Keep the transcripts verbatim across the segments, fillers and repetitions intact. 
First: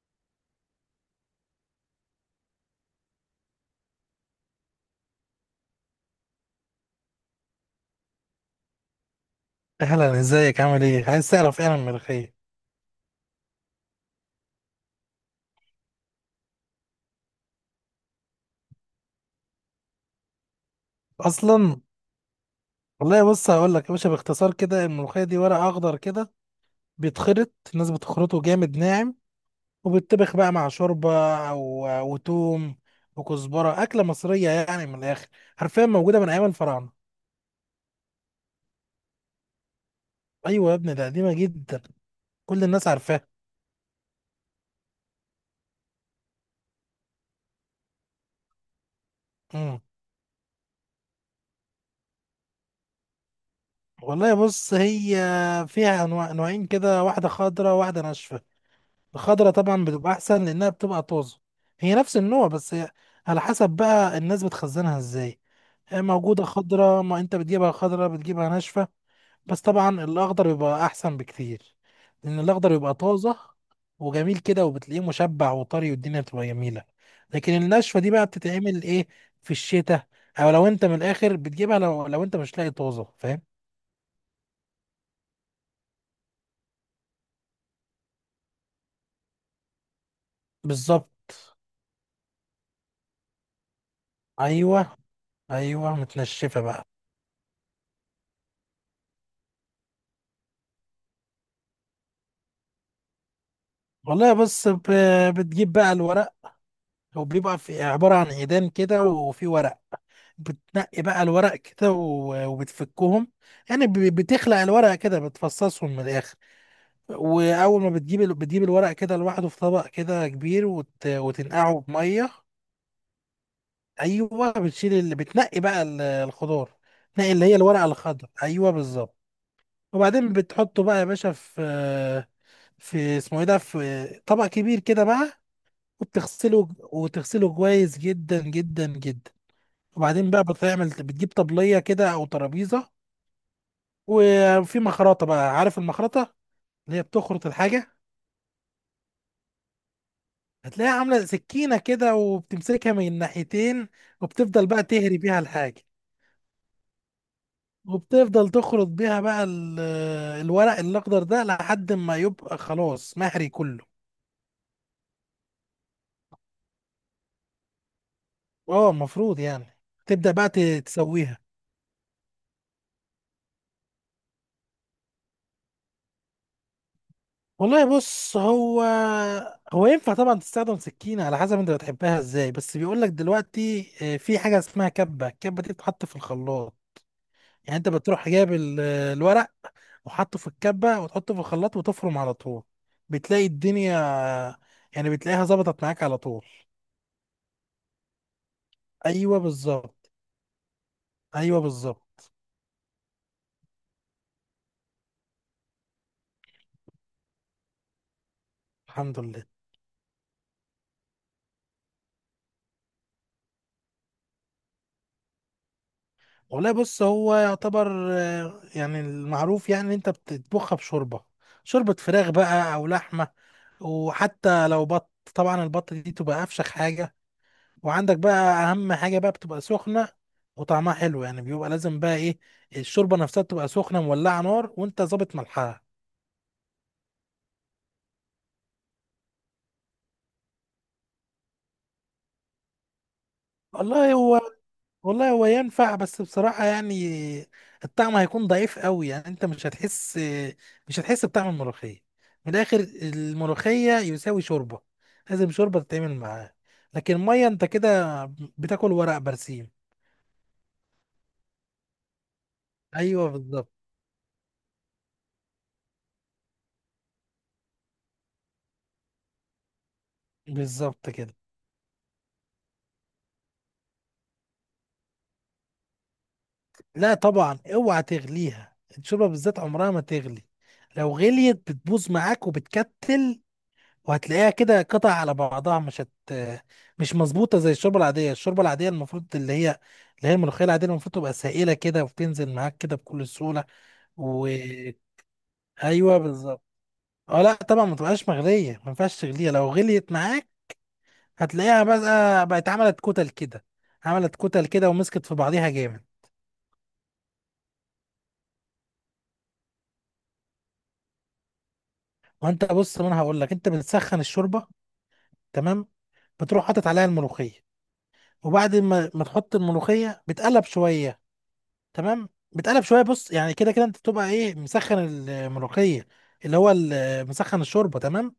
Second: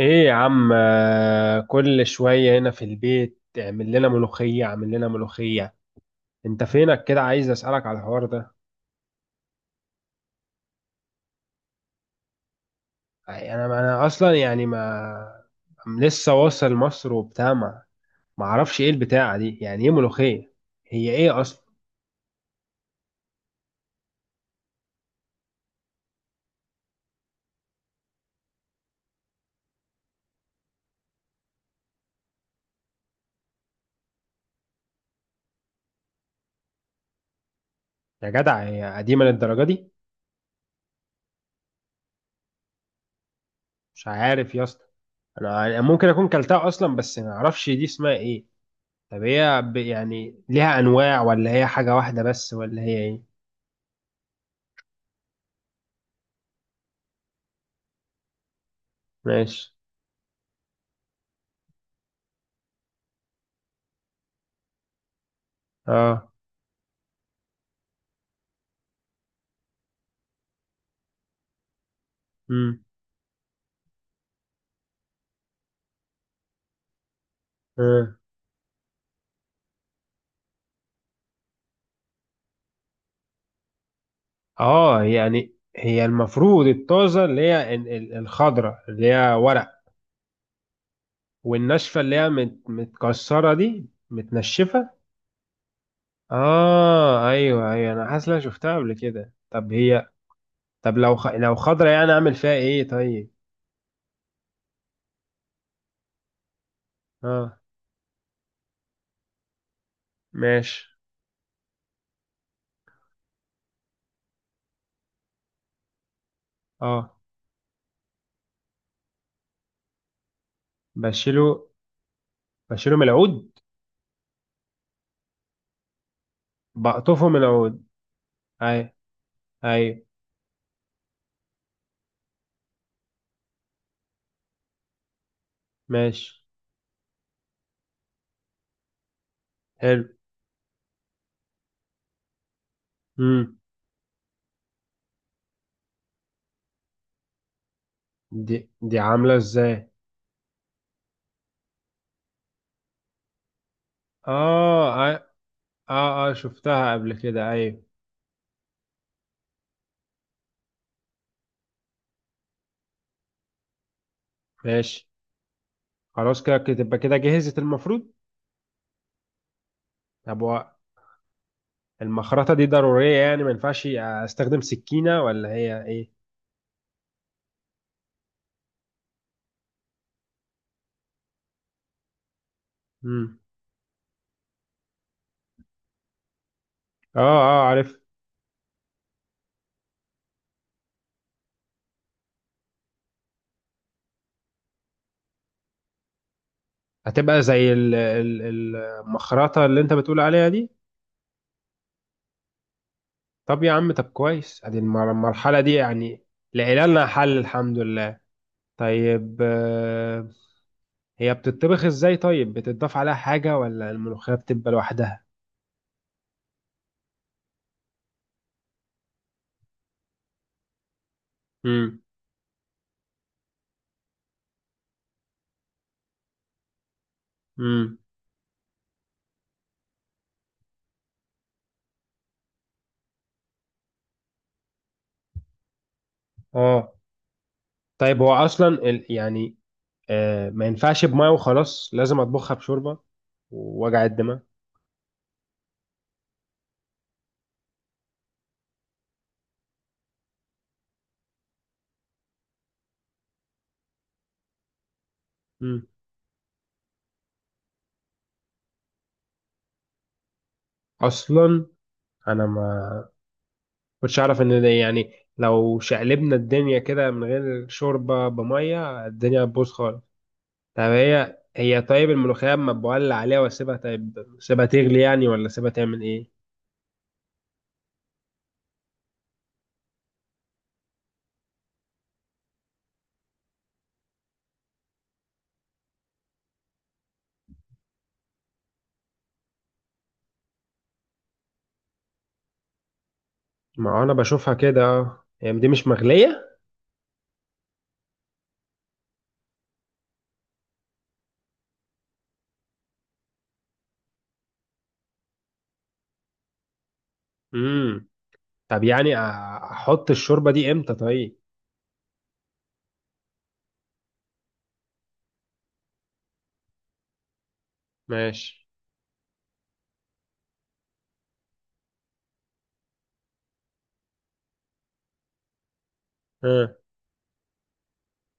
ايه يا عم، آه، كل شوية هنا في البيت اعمل لنا ملوخية اعمل لنا ملوخية. انت فينك كده؟ عايز اسألك على الحوار ده. اهلا، ازيك؟ عامل ايه؟ عايز تعرف ايه عن الملوخيه يعني انا انا اصلا، يعني ما... أم لسه واصل مصر وبتاع، ما ما اعرفش ايه البتاعة دي، يعني ايه ملوخية؟ هي ايه اصلا؟ اصلا؟ والله بص هقول لك يا باشا، باختصار كده الملوخيه دي ورق اخضر كده، بيتخرط، الناس بتخرطه جامد ناعم، وبيتطبخ بقى مع شوربه او وتوم وكزبره. اكله مصريه يعني من الاخر، حرفيا موجوده من ايام الفراعنه. يا جدع، هي قديمة للدرجة دي؟ ايوه يا ابني، ده قديمه جدا، كل الناس عارفاها. مش عارف يا اسطى. انا أنا ممكن اكون كلتها اصلا، بس ما اعرفش دي اسمها ايه. طب هي ب- امم يعني ليها انواع، ولا هي حاجة واحدة بس، ولا هي ايه؟ والله بص، هي فيها انواع، نوعين كده، واحده خضراء واحده ناشفه. الخضرة ماشي. طبعا بتبقى احسن لانها بتبقى طازة. هي نفس النوع بس هي على حسب بقى الناس بتخزنها ازاي. هي اه. موجودة خضرة، ما انت بتجيبها خضرة بتجيبها ناشفة. بس طبعا الاخضر بيبقى احسن بكتير، لان الاخضر بيبقى طازة وجميل كده، وبتلاقيه مشبع وطري، والدنيا بتبقى جميلة. لكن الناشفة دي امم. بقى بتتعمل ايه؟ في الشتاء، او لو انت من الاخر بتجيبها لو لو انت مش لاقي طازة، فاهم. اه، يعني هي المفروض الطازة اللي هي ال- ال- الخضرة اللي هي ورق. بالظبط. والناشفة اللي هي مت- متكسرة دي متنشفة. ايوه، ايوه متنشفة بقى. اه، ايوه ايوه، انا حاسس إن أنا شفتها قبل كده. طب هي... طب لو خ... لو خضرة، يعني اعمل فيها ايه طيب؟ والله بص، ب- بتجيب بقى الورق. هو اه. بيبقى في عبارة عن عيدان كده وفي ورق. ماشي. بتنقي بقى الورق كده و- وبتفكهم، يعني ب- بتخلق الورق كده، بتفصصهم من الآخر. اه. وأول ما بتجيب ال- بتجيب الورق كده لوحده في طبق كده كبير، وت... بشيله. وتنقعه بمية. بشيله من العود. أيوه بتشيل، اللي بتنقي بقى ال- الخضار، بقطفه تنقي من اللي هي العود. الورقة الخضراء. أيوه اي. بالظبط. اي. وبعدين بتحطه بقى يا باشا في، في اسمه ايه ده، في طبق كبير كده بقى، ماشي. وبتغسله، وتغسله كويس جدا جدا جدا. حلو. وبعدين بقى بتعمل، بتجيب طبلية كده أو ترابيزة، امم. وفي مخرطة بقى، عارف المخرطة اللي هي بتخرط الحاجة؟ دي دي عاملة ازاي؟ هتلاقيها عاملة سكينة كده وبتمسكها من الناحيتين، وبتفضل بقى اه، تهري اه. بيها الحاجة، اه، آه شفتها قبل كده، ايوه. وبتفضل تخرط بيها بقى ال- الورق الأخضر ده لحد ما يبقى خلاص مهري كله. ماشي. خلاص، كده كده- تبقى كده جهزت المفروض. اه المفروض يعني تبدأ طب بقى ت- هو... تسويها. المخرطة دي ضرورية؟ يعني ما ينفعش استخدم سكينة، ولا هي ايه؟ والله بص هو، هو ينفع طبعا تستخدم سكينة على حسب انت بتحبها ازاي، بس بيقول لك مم. دلوقتي آه، في حاجة اسمها كبة، الكبة دي بتتحط في الخلاط. اه، اه، يعني انت عارف. بتروح جايب ال- الورق وحطه في الكبة وتحطه في الخلاط وتفرم على طول. بتلاقي الدنيا، يعني بتلاقيها ظبطت معاك على طول. هتبقى زي ال- ال- ال- ايوه المخرطة اللي انت بالظبط، بتقول عليها دي. ايوه بالظبط. طب يا عم، طب كويس، ادي المر- المرحلة دي يعني لنا حل الحمد لله. الحمد طيب، لله. آه، هي بتطبخ ازاي طيب؟ بتضاف عليها حاجة ولا الملوخية بتبقى لوحدها؟ والله بص، هو يعتبر آه، يعني المعروف يعني إن انت بتطبخها بشوربة، شوربة امم. فراخ بقى او لحمة، وحتى لو بط، طبعا البط دي تبقى افشخ حاجة. امم. وعندك بقى، اهم حاجة بقى بتبقى سخنة وطعمها حلو، يعني بيبقى لازم بقى ايه، الشوربة نفسها تبقى سخنة مولعة نار، وانت ظابط ملحها. اه. طيب هو اصلا ال- يعني، آه، ما ينفعش بمية وخلاص لازم اطبخها بشوربة ووجع والله الدماغ؟ هو، والله هو ينفع، بس بصراحة يعني الطعم هيكون ضعيف قوي، يعني انت مش هتحس، مش هتحس بطعم الملوخية. من الآخر الملوخية يساوي شوربة، لازم شوربة مم. تتعمل معاه. لكن مية انت كده بتاكل ورق برسيم. اصلا انا ما ايوه بالظبط. كنتش اعرف ان ده، يعني لو شقلبنا الدنيا كده من غير شوربة بمية، الدنيا هتبوظ خالص. طب بالظبط كده. هي هي طيب، الملوخية اما بولع عليها واسيبها طيب، سيبها تغلي يعني ولا سيبها تعمل ايه؟ لا طبعا اوعى تغليها، الشوربة بالذات عمرها ما تغلي، لو غليت بتبوظ معاك وبتكتل، وهتلاقيها كده قطع على بعضها، مش هت مش مظبوطه زي الشوربه العاديه. الشوربه العاديه المفروض، اللي هي اللي هي الملوخيه العاديه، المفروض تبقى سائله كده وبتنزل معاك كده بكل سهوله. ما انا و بشوفها كده، اه، هي دي مش ايوه مغلية. بالظبط. اه لا طبعا ما تبقاش مغليه، ما ينفعش تغليها، لو غليت معاك هتلاقيها بقى بقت عملت كتل كده، عملت كتل كده ومسكت في بعضيها جامد. امم. طب يعني أ- احط الشوربة دي امتى طيب؟ وانت بص، ما انا هقول لك، انت بتسخن الشوربه، تمام، بتروح حاطط عليها الملوخيه، ماشي. وبعد ما ما تحط الملوخيه بتقلب شويه، تمام بتقلب شويه. بص يعني كده كده انت بتبقى ايه، مسخن الملوخيه، اللي هو ها. ال- مسخن الشوربه، تمام.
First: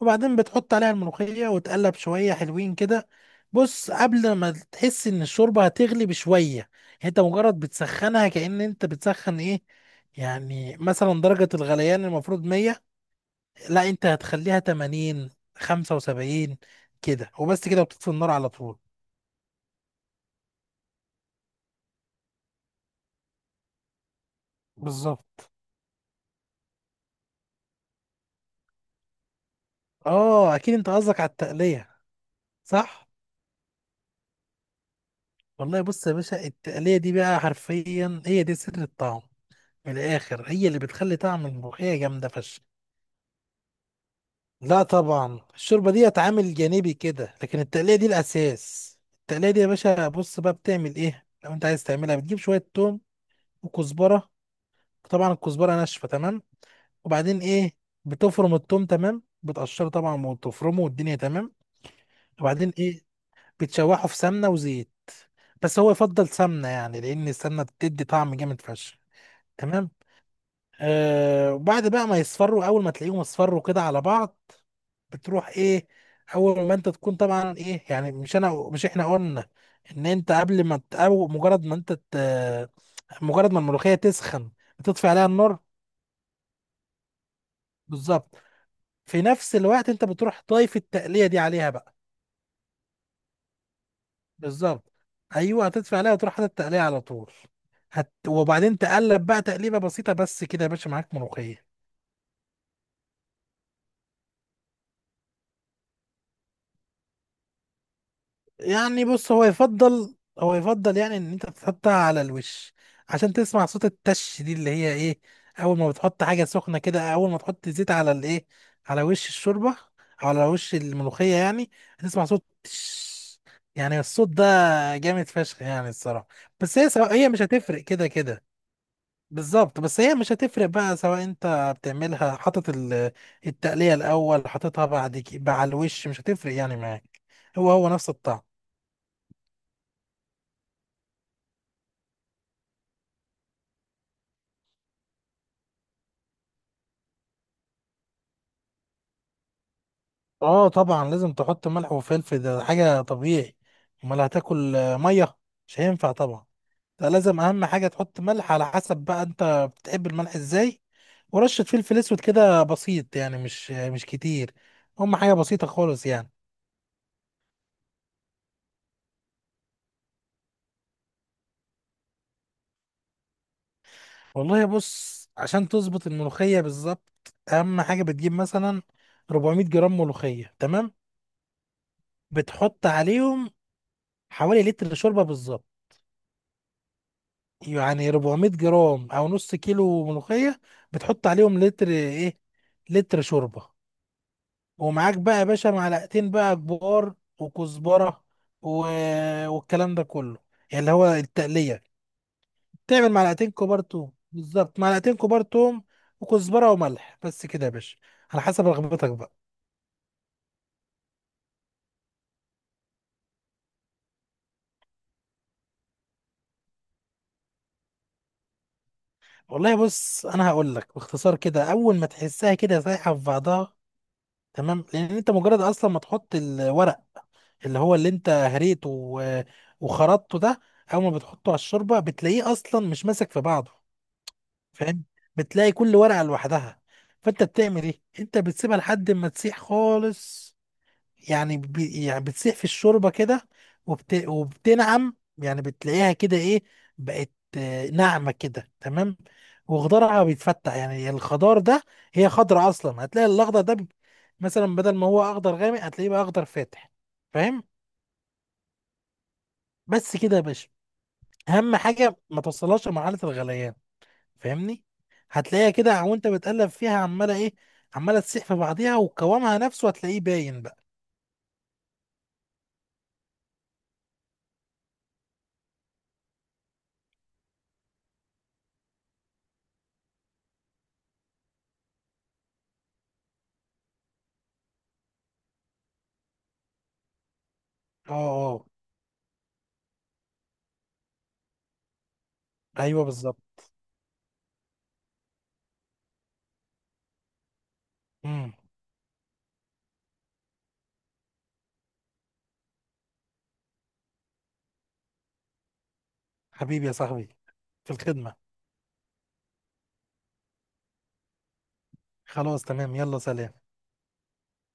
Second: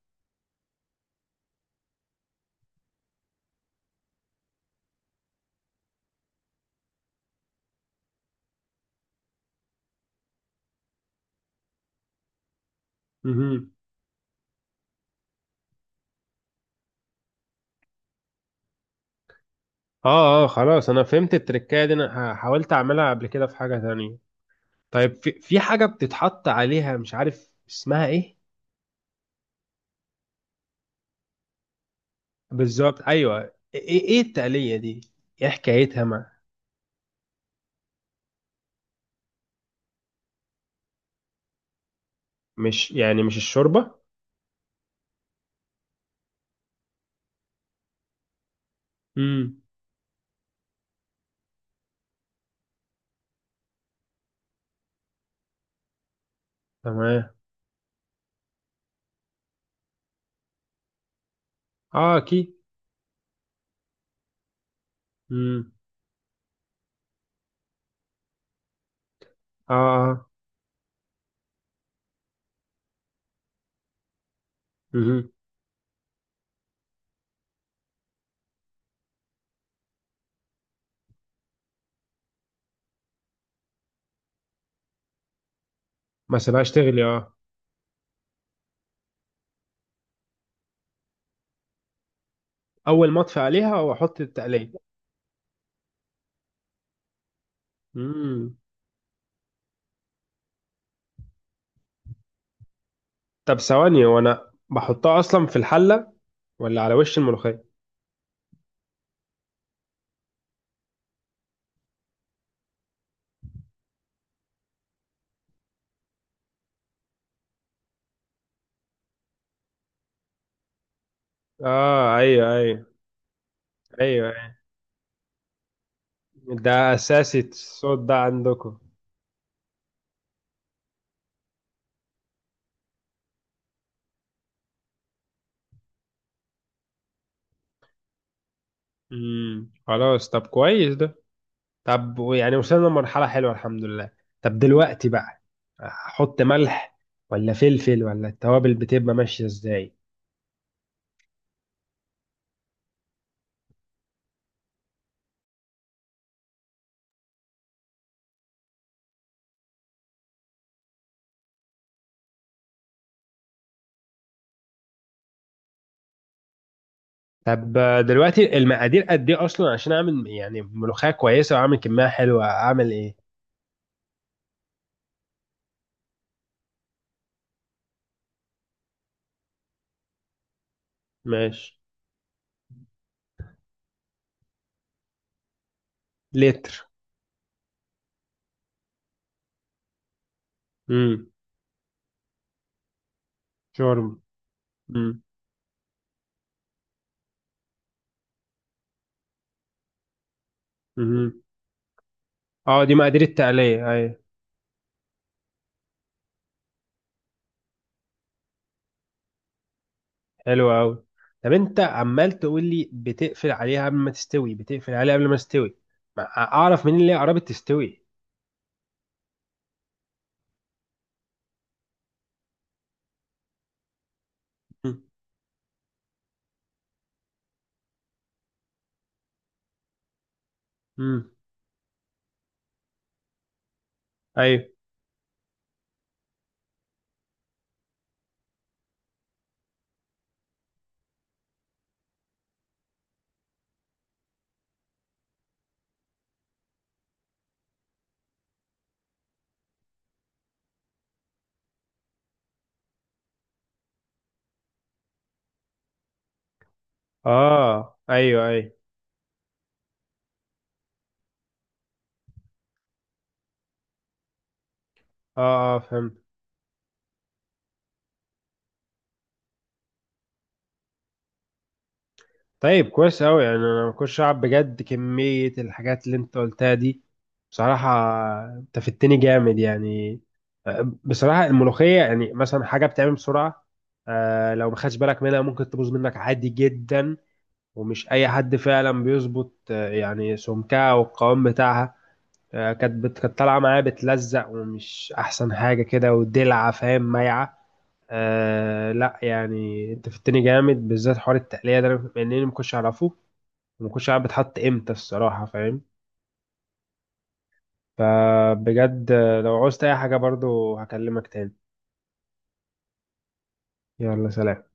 وبعدين بتحط عليها الملوخيه وتقلب شويه حلوين كده. بص قبل ما تحس ان الشوربه هتغلي بشويه، يعني انت مجرد بتسخنها، كأن انت بتسخن ايه، يعني مثلا درجه الغليان المفروض مية، امم. لا انت هتخليها تمانين، خمسة وسبعين كده وبس، كده وبتطفي النار على طول. اه، اه، خلاص انا فهمت التركايه دي. انا ح- حاولت اعملها قبل كده في حاجه تانية. طيب في بالظبط. في حاجه بتتحط عليها مش عارف اسمها ايه. اه اكيد انت قصدك على التقليه؟ بالظبط، صح. ايوه. ايه؟ ايه التقليه دي؟ ايه والله حكايتها؟ بص يا ما... باشا، التقلية دي بقى حرفيا هي دي سر الطعم. من الآخر هي اللي بتخلي طعم الملوخية جامدة فشخ. مش، يعني مش الشوربه؟ لا طبعا الشوربة دي عامل جانبي كده، لكن التقلية دي الأساس. التقلية دي امم. يا باشا، بص بقى بتعمل إيه لو أنت عايز تعملها. بتجيب شوية توم وكزبرة، طبعا الكزبرة ناشفة، تمام. تمام. وبعدين إيه، بتفرم التوم، تمام بتقشره طبعا وتفرمه والدنيا تمام. اه، اكيد. وبعدين إيه، بتشوحه في سمنة وزيت، امم. بس هو يفضل سمنة يعني، لأن السمنة بتدي طعم جامد فشخ، اه، تمام. اه. آه وبعد بقى ما يصفروا، اول ما تلاقيهم اصفروا كده على بعض، مهم. بتروح ايه، اول ما انت تكون طبعا ايه يعني، مش انا، مش احنا قلنا ان انت قبل ما ت- او مجرد ما انت ت- مجرد ما الملوخيه تسخن بتطفي عليها النار. ما سيبهاش تغلي، اه. بالظبط. في نفس الوقت انت بتروح ضايف التقليه دي عليها بقى. اول ما اطفي عليها واحط التقليه. بالظبط، ايوه هتطفي عليها وتروح حاطط التقليه على طول. هت... امم. وبعدين تقلب بقى تقليبه بسيطه بس كده يا باشا، معاك ملوخيه. طب ثواني، وانا بحطها اصلا في الحله، ولا على وش الملوخيه؟ يعني بص، هو يفضل، هو يفضل يعني ان انت تحطها على الوش، عشان تسمع صوت التش دي اللي هي ايه. اول ما بتحط حاجه سخنه كده، اول ما تحط زيت على الايه، على وش الشوربه او على وش الملوخيه يعني، اه، هتسمع صوت ايوه ايوه تش، يعني الصوت ايوه. ده جامد فشخ يعني الصراحه. ده بس هي سواء، هي اساسي مش هتفرق الصوت كده ده كده. عندكم؟ بالظبط بس هي مش هتفرق بقى، سواء انت بتعملها حاطط ال- التقليه الاول، حاططها بعد كده على الوش، مش هتفرق يعني معاك، هو هو نفس الطعم. امم، خلاص طب كويس ده. طب يعني وصلنا لمرحلة حلوة الحمد لله. طب دلوقتي بقى، احط ملح ولا فلفل، ولا التوابل بتبقى ماشية ازاي؟ اه طبعا لازم تحط ملح وفلفل، ده حاجة طبيعي، امال هتاكل آه، مية؟ مش هينفع طبعا. ده لازم، اهم حاجة تحط ملح، على حسب بقى انت بتحب الملح ازاي، ورشة فلفل اسود كده بسيط، يعني مش آه، مش كتير، هم حاجة بسيطة خالص يعني. طب دلوقتي المقادير قد ايه اصلا، عشان اعمل يعني ملوخية كويسة واعمل كمية حلوة، اعمل ايه؟ والله بص، عشان تظبط الملوخية بالظبط، اهم حاجة بتجيب مثلا اربعمئة جرام ملوخية، تمام، ماشي. بتحط عليهم حوالي لتر شوربة بالظبط. لتر؟ يعني اربعمية جرام او نص كيلو ملوخيه، بتحط امم. عليهم لتر ايه، لتر شوربه. شرب. ومعاك امم. بقى يا باشا معلقتين بقى كبار، وكزبره و... والكلام ده كله، يعني اللي هو أمم. التقليه. اه، دي تعمل مقادير معلقتين كبار التقلية توم، اي؟ بالظبط معلقتين كبار توم، وكزبره وملح، بس كده يا باشا، على حسب رغبتك بقى. حلو قوي. طب انت عمال تقول لي: بتقفل عليها قبل ما تستوي، بتقفل عليها قبل ما تستوي. ما اعرف منين اللي هي قربت تستوي. والله بص انا هقول لك باختصار كده، اول ما تحسها كده سايحه في بعضها، تمام. لان انت مجرد اصلا ما تحط الورق، اللي هو اللي انت هريته و- وخرطته ده، اول ما امم. بتحطه على الشوربه بتلاقيه اصلا مش ماسك في بعضه، ايوه. فاهم. بتلاقي كل ورقه لوحدها. فانت بتعمل ايه، انت بتسيبها لحد ما تسيح خالص، يعني بي يعني بتسيح في الشوربه كده، وبت وبتنعم، يعني بتلاقيها كده ايه، بقت آه، ناعمه كده، تمام. وخضارها بيتفتح، يعني الخضار ده، هي خضرة اصلا، هتلاقي الاخضر ده بي- مثلا بدل ما هو اخضر غامق هتلاقيه بقى اخضر فاتح. فاهم. اه، ايوه ايوه. بس كده يا باشا، اهم حاجه ما توصلهاش لمرحله الغليان، فاهمني. هتلاقيها اه، اه، كده فهمت. وانت بتقلب فيها عماله ايه، عماله تسيح في بعضيها وقوامها نفسه هتلاقيه باين بقى. طيب كويس قوي، يعني انا ما كنتش اعرف بجد كمية الحاجات اللي انت قلتها دي. بصراحة، انت فدتني جامد يعني. آه، بصراحة الملوخية، يعني مثلا حاجة بتعمل بسرعة. آه لو ما خدش بالك منها ممكن تبوظ منك عادي جدا. ومش اه اي حد اه. فعلا بيظبط، آه، يعني سمكها والقوام بتاعها. آه، كانت ايوه بت- بالظبط. كانت طالعه معايا بتلزق، ومش احسن حاجه كده ودلعه فاهم، مايعه. امم آه لا يعني انت فدتني جامد بالذات حوار التقليه ده، أنا- لان انا ما كنتش اعرفه. وما كنتش عارف بتحط امتى الصراحه، فاهم. حبيبي يا صاحبي، في الخدمه. فبجد، آه، لو عوزت اي حاجه برضو هكلمك تاني. خلاص تمام، يلا سلام. يلا سلام.